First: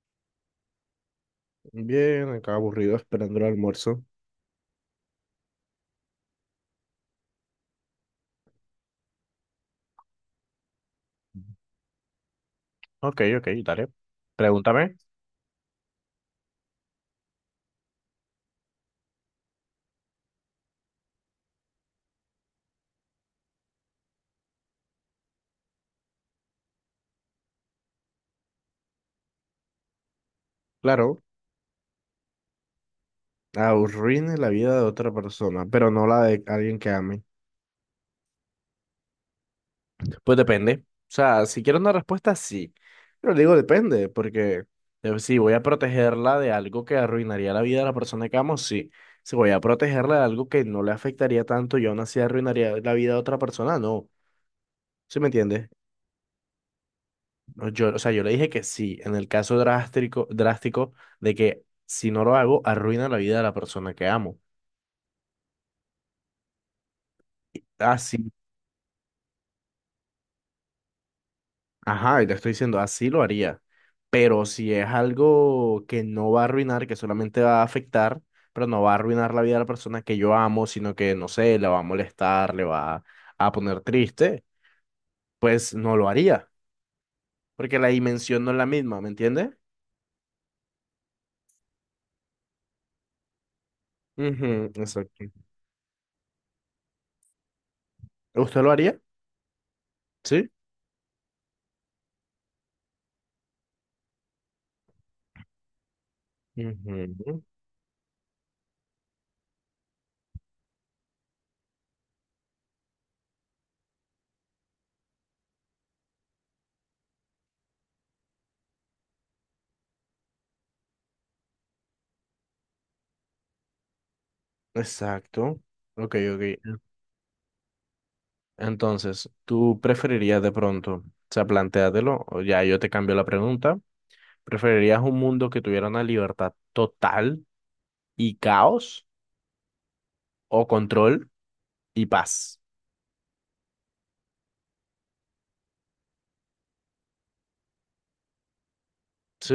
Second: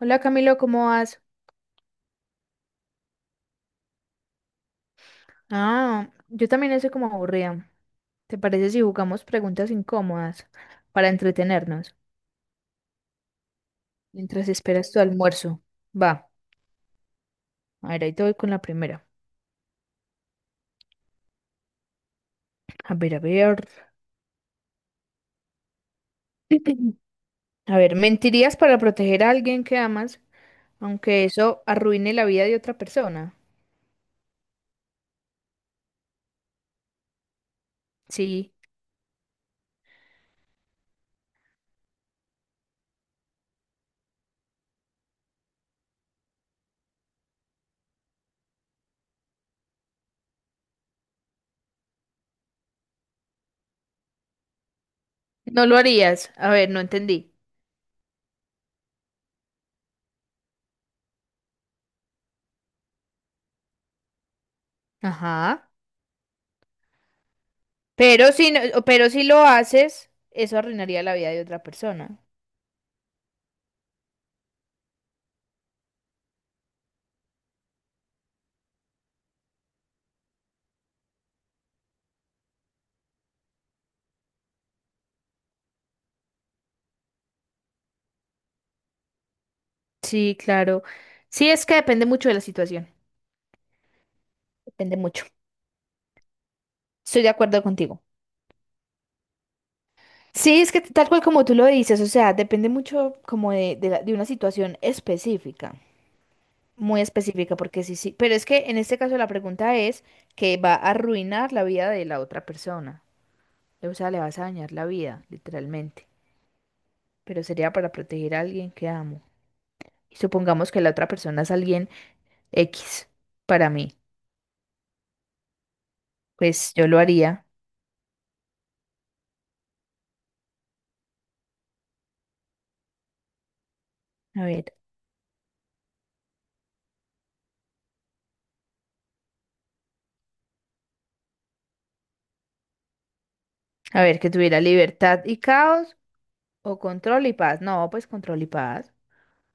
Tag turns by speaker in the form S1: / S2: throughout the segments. S1: Hola Camilo, ¿cómo vas?
S2: Bien, acá aburrido esperando el almuerzo.
S1: Ah, yo también estoy como aburrida. ¿Te parece si jugamos preguntas incómodas para entretenernos
S2: Ok, ok, dale.
S1: mientras esperas
S2: Pregúntame.
S1: tu almuerzo? Va, a ver, ahí te voy con la primera. A ver, a ver. A ver, ¿mentirías para proteger a alguien que amas,
S2: Claro,
S1: aunque eso arruine la vida de otra persona?
S2: arruine la vida de otra persona, pero no la de alguien que ame.
S1: Sí.
S2: Pues depende. O sea, si quiero una respuesta, sí. Pero digo depende, porque si voy a protegerla de algo que arruinaría la vida de la persona que amo, sí. Si voy a protegerla de algo que no le afectaría tanto y aún así arruinaría la vida de otra persona, no. ¿Sí me
S1: No
S2: entiendes?
S1: lo harías. A ver, no entendí.
S2: No, yo, o sea, yo le dije que sí, en el caso drástico de que si no lo hago, arruina la vida de la persona que amo.
S1: Ajá.
S2: Así,
S1: Pero si lo haces, eso arruinaría la vida de otra persona.
S2: ajá, y te estoy diciendo, así lo haría. Pero si es algo que no va a arruinar, que solamente va a afectar, pero no va a arruinar la vida de la persona que yo amo, sino que, no sé, le va a molestar, le va a poner triste, pues no lo haría, porque la dimensión no es la misma, ¿me entiende?
S1: Sí, claro. Sí, es que depende mucho de la situación.
S2: Ujú,
S1: Depende
S2: exacto.
S1: mucho. Estoy de acuerdo contigo.
S2: ¿Usted lo haría? Sí.
S1: Sí, es que tal cual como tú lo dices, o sea, depende mucho como de una situación específica, muy
S2: Ujú.
S1: específica, porque sí, sí, pero es que en este caso la pregunta es que va a arruinar la vida de la otra persona, o sea, le vas a dañar la vida, literalmente, pero sería para proteger a alguien que amo. Y supongamos que la otra persona es alguien X para mí,
S2: Exacto. Ok, ok.
S1: pues yo lo haría.
S2: Entonces, ¿tú preferirías de pronto, o sea, plantéatelo, o ya yo te cambio la pregunta,
S1: A ver.
S2: ¿preferirías un mundo que tuviera una libertad total y caos o control y paz?
S1: A ver, que tuviera libertad y caos o control y paz. No, pues control y paz.
S2: Sí,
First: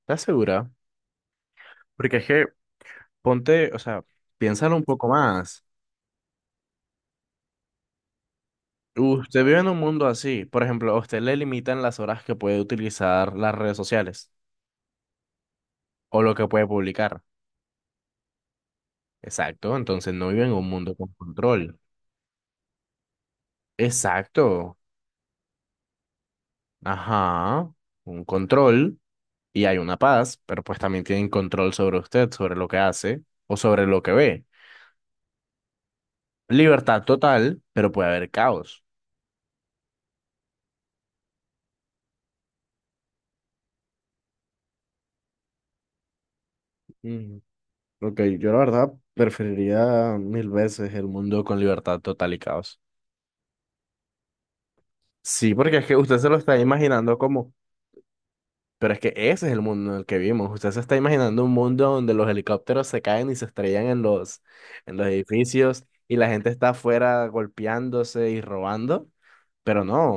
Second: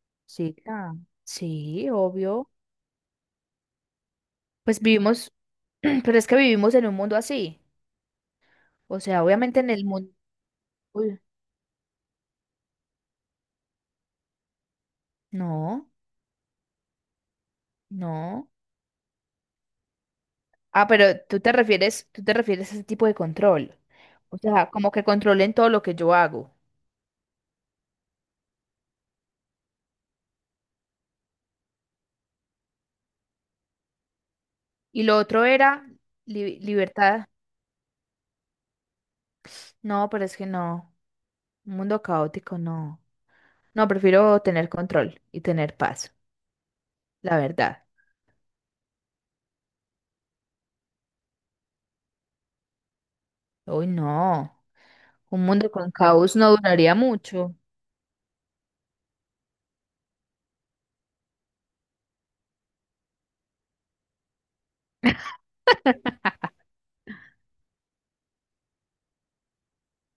S2: ¿estás
S1: Sí,
S2: segura?
S1: ah, sí,
S2: Porque es que
S1: obvio.
S2: ponte, o sea, piénsalo
S1: Pues
S2: un poco
S1: vivimos,
S2: más.
S1: pero es que vivimos en un mundo así. O sea,
S2: Usted vive
S1: obviamente
S2: en
S1: en
S2: un
S1: el
S2: mundo
S1: mundo.
S2: así, por ejemplo, a usted le limitan las horas que puede utilizar las redes sociales
S1: No,
S2: o lo que puede publicar.
S1: no.
S2: Exacto, entonces no vive en un
S1: Ah,
S2: mundo con
S1: pero
S2: control.
S1: tú te refieres a ese tipo de control. O sea,
S2: Exacto.
S1: como que controlen todo lo que yo hago.
S2: Ajá. Un control y hay una paz, pero pues también tienen control sobre usted, sobre lo que hace o sobre lo que ve.
S1: Y lo otro era
S2: Libertad
S1: libertad.
S2: total, pero puede haber caos.
S1: No, pero es que no. Un mundo caótico, no. No, prefiero tener control y tener paz, la
S2: Mm,
S1: verdad.
S2: ok, yo la verdad preferiría mil veces el mundo con libertad total y caos.
S1: Uy, no. Un
S2: Sí,
S1: mundo
S2: porque es
S1: con
S2: que usted se
S1: caos
S2: lo
S1: no
S2: está
S1: duraría
S2: imaginando como
S1: mucho.
S2: pero es que ese es el mundo en el que vivimos. Usted se está imaginando un mundo donde los helicópteros se caen y se estrellan en en los edificios y la gente está afuera golpeándose y robando. Pero no.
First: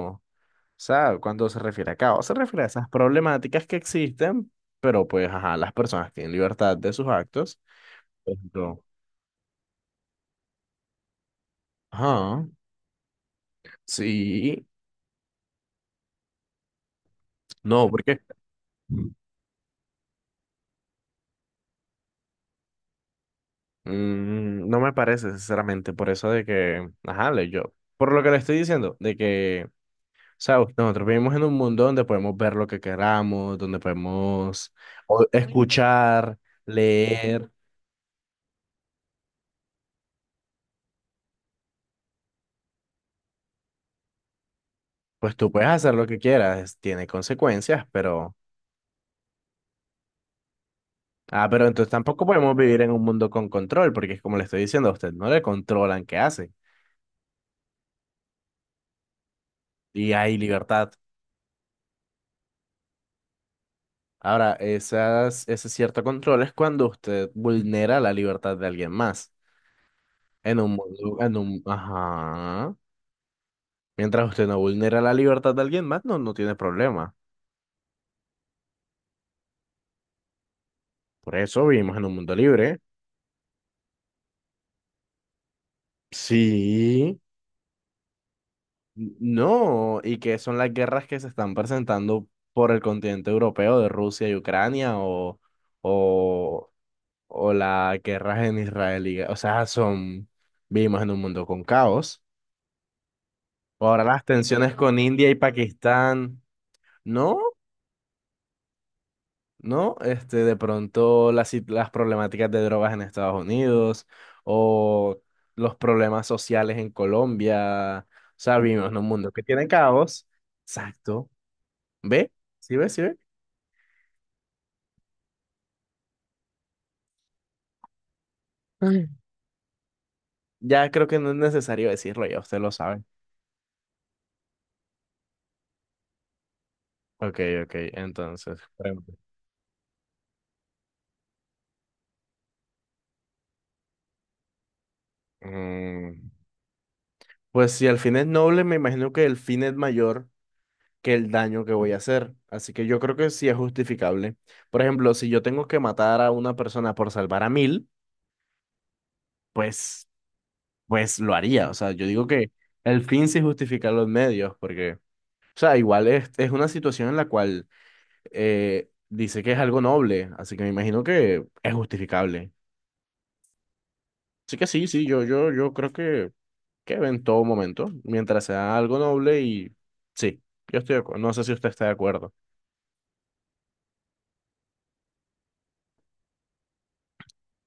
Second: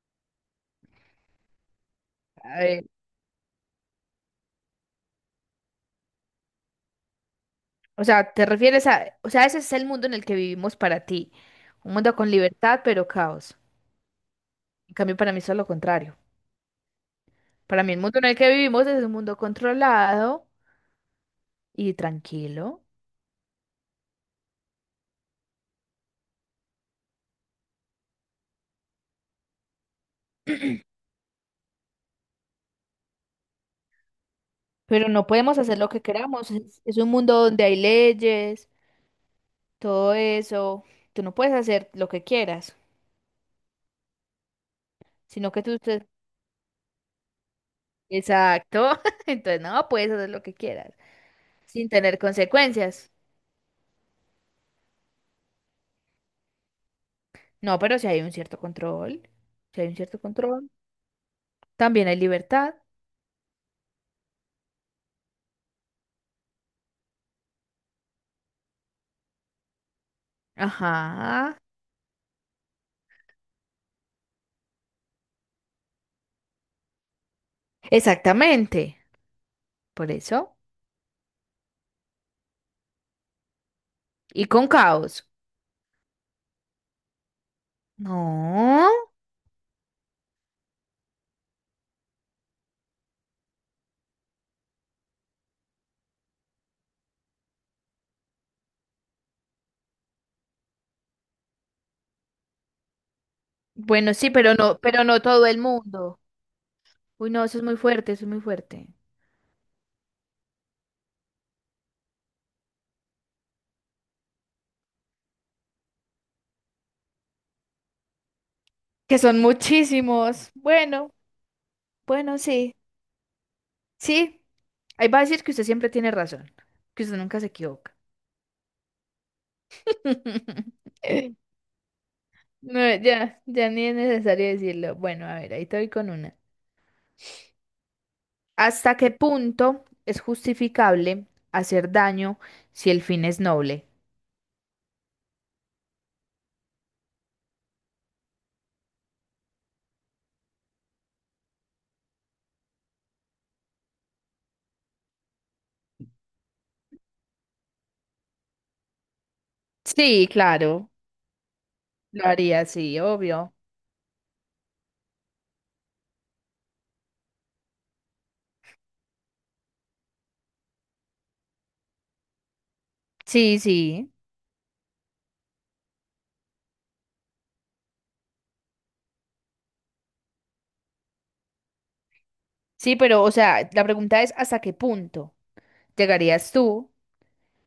S2: O sea, cuando se refiere a caos, se
S1: A
S2: refiere a
S1: ver,
S2: esas problemáticas que existen, pero pues, ajá, las personas tienen libertad de sus actos.
S1: o sea,
S2: Por
S1: te
S2: ejemplo,
S1: refieres a, o sea, ese es el mundo en el que vivimos para ti. Un mundo con
S2: ajá.
S1: libertad, pero caos.
S2: Sí.
S1: En cambio, para mí es lo contrario. Para
S2: No,
S1: mí el mundo
S2: porque
S1: en el que vivimos es un mundo controlado y tranquilo,
S2: mm, no me parece, sinceramente, por eso de que, ajá, le- yo. Por lo que le estoy diciendo, de que sea, nosotros vivimos en un mundo donde podemos ver lo que queramos, donde podemos
S1: pero
S2: o-
S1: no podemos hacer lo que
S2: escuchar,
S1: queramos. Es un mundo
S2: leer,
S1: donde hay leyes, todo eso. Tú no puedes hacer lo que quieras,
S2: pues tú
S1: sino que
S2: puedes
S1: tú...
S2: hacer lo
S1: te-
S2: que quieras, tiene consecuencias, pero...
S1: Exacto. Entonces, no, puedes hacer lo que quieras
S2: Ah, pero entonces
S1: sin tener
S2: tampoco podemos vivir en un
S1: consecuencias.
S2: mundo con control, porque es como le estoy diciendo a usted, no le controlan qué hace
S1: No, pero si hay un cierto control, si hay un
S2: y
S1: cierto
S2: hay
S1: control,
S2: libertad.
S1: también hay libertad.
S2: Ahora, esas, ese cierto control es cuando usted vulnera la libertad de alguien más. En un mundo, en un,
S1: Ajá,
S2: ajá. Mientras usted no vulnera la libertad de alguien más, no, no tiene problema.
S1: exactamente, por eso.
S2: Por eso vivimos en un mundo libre.
S1: Y con caos.
S2: Sí,
S1: No.
S2: no, y que son las guerras que se están presentando por el continente europeo de Rusia y Ucrania o, o las guerras en Israel. Y- o sea, son, vivimos en un mundo con caos. Ahora
S1: Bueno,
S2: las
S1: sí,
S2: tensiones con
S1: pero no
S2: India y
S1: todo el mundo.
S2: Pakistán.
S1: Uy,
S2: No,
S1: no, eso es muy fuerte, eso es muy fuerte.
S2: ¿no? Este, de pronto las, sit- las problemáticas de drogas en Estados Unidos o los problemas sociales en Colombia. O sea, vivimos en un
S1: Que
S2: mundo
S1: son
S2: que tiene caos.
S1: muchísimos. Bueno,
S2: Exacto. ¿Ve?
S1: bueno, sí.
S2: ¿Sí ve? ¿Sí ve?
S1: Sí, ahí va a decir que usted siempre tiene razón, que usted nunca se equivoca.
S2: Ay. Ya creo que no es necesario decirlo, ya usted lo
S1: No,
S2: sabe.
S1: ya, ya ni es necesario decirlo. Bueno, a ver, ahí estoy con una.
S2: Ok, ok, entonces.
S1: ¿Hasta
S2: Bueno,
S1: qué punto es justificable hacer daño si el fin es noble?
S2: mm, pues si el fin es noble, me imagino que el fin es mayor que el daño que voy a hacer. Así que yo creo que sí es justificable. Por ejemplo, si yo tengo que matar a una persona por salvar a mil, pues,
S1: Sí, claro.
S2: pues lo haría. O sea, yo
S1: Lo
S2: digo que
S1: haría sí,
S2: el fin sí
S1: obvio.
S2: justifica los medios, porque, o sea, igual es una situación en la cual dice que es algo noble, así que me imagino que es justificable.
S1: Sí, sí.
S2: Así que sí, sí, yo creo que en todo momento, mientras sea algo noble y sí, yo estoy de acuerdo. No sé si usted está de acuerdo.
S1: Sí, pero, o sea, la pregunta es, ¿hasta qué punto llegarías tú?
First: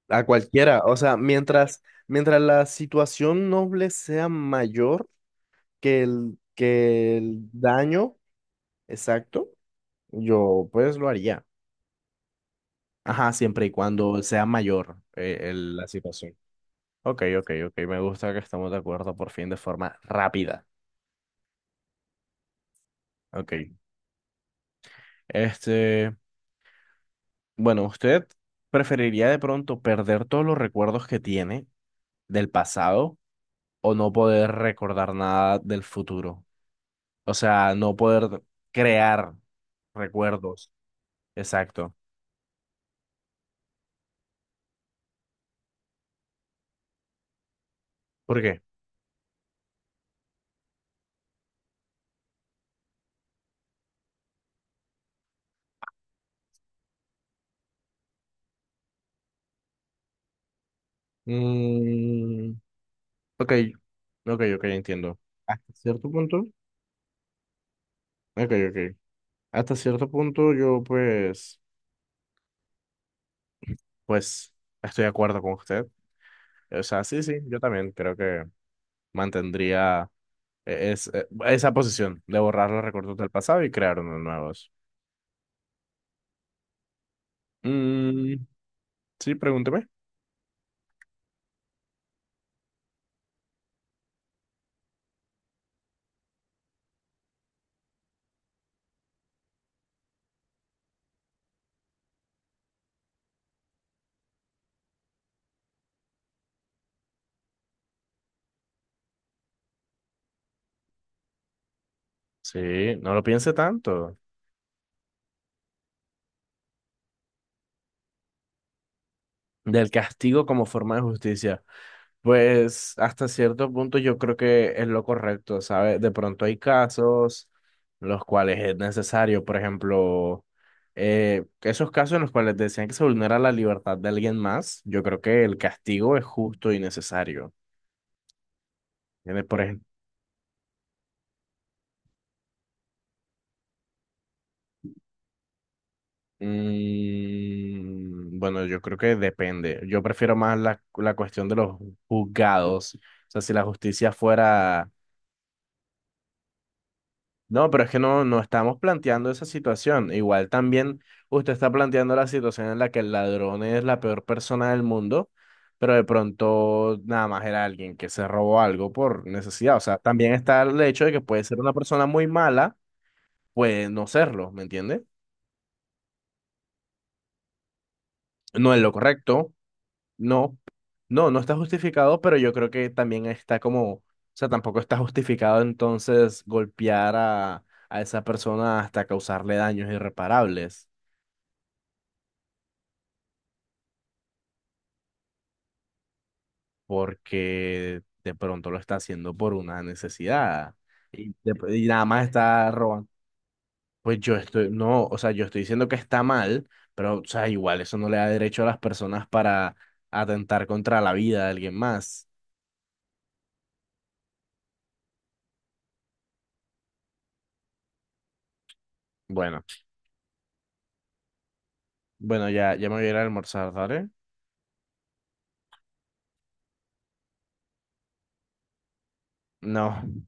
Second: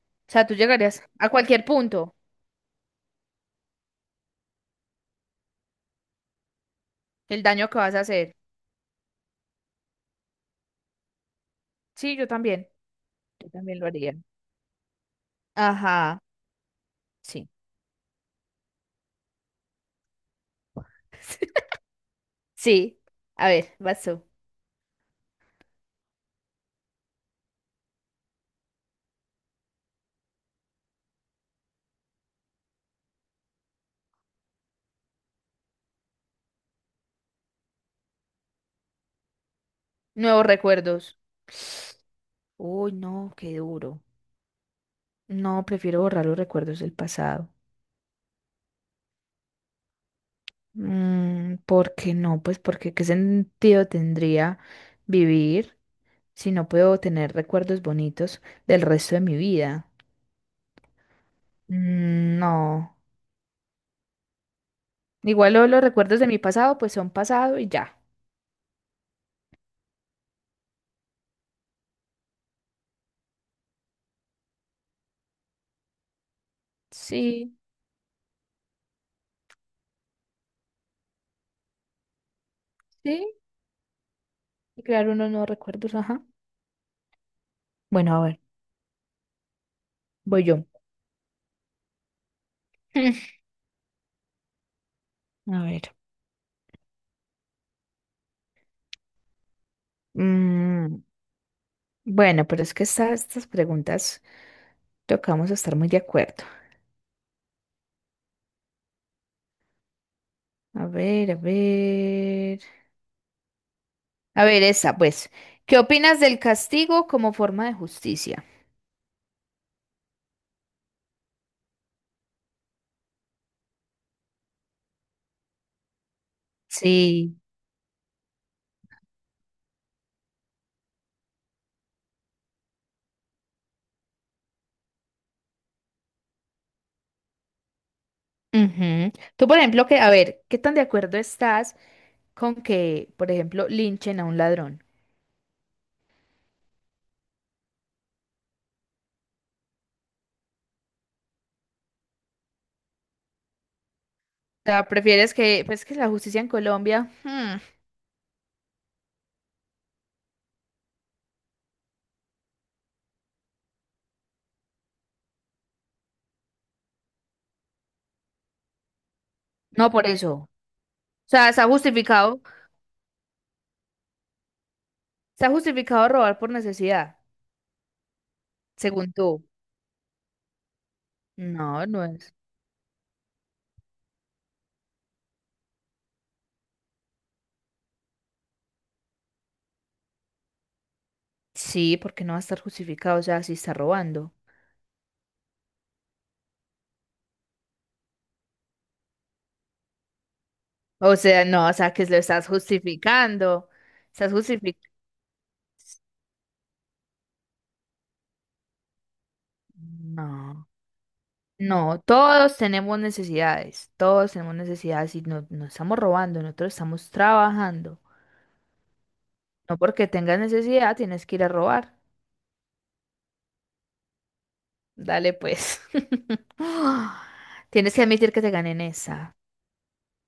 S2: A
S1: O sea, tú
S2: cualquiera, o
S1: llegarías
S2: sea,
S1: a cualquier punto,
S2: mientras la situación noble sea mayor que que el
S1: el daño que vas a
S2: daño,
S1: hacer.
S2: exacto, yo pues lo haría.
S1: Sí, yo también.
S2: Ajá,
S1: Yo
S2: siempre y
S1: también lo haría.
S2: cuando sea mayor el- la
S1: Ajá.
S2: situación. Ok,
S1: Sí.
S2: ok, ok. Me gusta que estamos de acuerdo por fin de forma rápida.
S1: Sí. A
S2: Ok.
S1: ver, vas tú.
S2: Este, bueno, ¿usted preferiría de pronto perder todos los recuerdos que tiene del pasado o no poder recordar nada del futuro? O sea, no poder crear
S1: Nuevos
S2: recuerdos.
S1: recuerdos.
S2: Exacto.
S1: Uy, no, qué duro. No, prefiero borrar los recuerdos del pasado.
S2: ¿Por qué?
S1: Mm, ¿por qué no? Pues porque qué sentido tendría vivir si no puedo tener recuerdos bonitos del resto de mi vida. Mm,
S2: Mm,
S1: no.
S2: ok, ok, ok, entiendo.
S1: Igual
S2: Hasta
S1: los
S2: cierto
S1: recuerdos de mi
S2: punto.
S1: pasado pues son pasado y ya.
S2: Ok, ok. Hasta cierto punto yo pues, pues estoy de acuerdo con usted. O sea, sí, sí,
S1: Sí,
S2: yo también creo que mantendría e- es- e- esa posición de borrar los recuerdos del
S1: sí.
S2: pasado y crear unos nuevos.
S1: Y crear unos nuevos recuerdos, ajá. Bueno, a ver,
S2: Mm, sí, pregúnteme.
S1: voy yo. A ver. Mm, bueno, pero es que estas preguntas tocamos estar muy de acuerdo. A ver, a ver.
S2: Sí, no lo piense tanto.
S1: A ver, esa, pues, ¿qué opinas del castigo como forma de justicia?
S2: Del castigo como forma de justicia. Pues hasta cierto punto yo creo que es lo correcto, ¿sabes? De pronto hay
S1: Sí.
S2: casos en los cuales es necesario, por ejemplo, esos casos en los cuales decían que se vulnera la libertad de alguien más, yo creo que el castigo es justo y necesario.
S1: Ujú.
S2: ¿Entiendes?
S1: Tú, por
S2: Por
S1: ejemplo,
S2: ejemplo,
S1: que, a ver, ¿qué tan de acuerdo estás con que, por ejemplo, linchen a un ladrón?
S2: mm, bueno, yo creo que depende. Yo prefiero más la cuestión de los juzgados. O sea, si la justicia
S1: O sea,
S2: fuera
S1: prefieres que, pues, que la justicia en Colombia, hmm,
S2: no, pero es que no, no estamos planteando esa situación. Igual también usted está planteando la situación en la que el ladrón es la peor persona del mundo, pero de pronto nada más era alguien que se robó algo por necesidad. O
S1: no
S2: sea,
S1: por eso.
S2: también
S1: O
S2: está el hecho de que puede
S1: sea,
S2: ser una persona muy mala, puede no serlo, ¿me entiende?
S1: está justificado robar por necesidad,
S2: No es lo
S1: según tú.
S2: correcto, no, no, no está
S1: No, no
S2: justificado,
S1: es.
S2: pero yo creo que también está como, o sea, tampoco está justificado entonces golpear a esa persona hasta causarle daños irreparables.
S1: Sí, porque no va a estar justificado, o sea, si está robando.
S2: Porque de pronto lo está haciendo por una necesidad
S1: O
S2: y,
S1: sea, no, o
S2: de- y
S1: sea,
S2: nada
S1: que lo
S2: más
S1: estás
S2: está robando.
S1: justificando.
S2: Pues
S1: Estás
S2: yo estoy,
S1: justificando.
S2: no, o sea, yo estoy diciendo que está mal, pero, o sea, igual eso no le da derecho a las personas para atentar
S1: No.
S2: contra la vida de alguien
S1: No,
S2: más.
S1: todos tenemos necesidades y no, no estamos robando, nosotros estamos trabajando.
S2: Bueno,
S1: No porque tengas necesidad tienes que ir a robar.
S2: bueno, ya, ya me voy a ir a almorzar, ¿vale?
S1: Dale pues. Tienes que admitir que te gané en esa.
S2: No.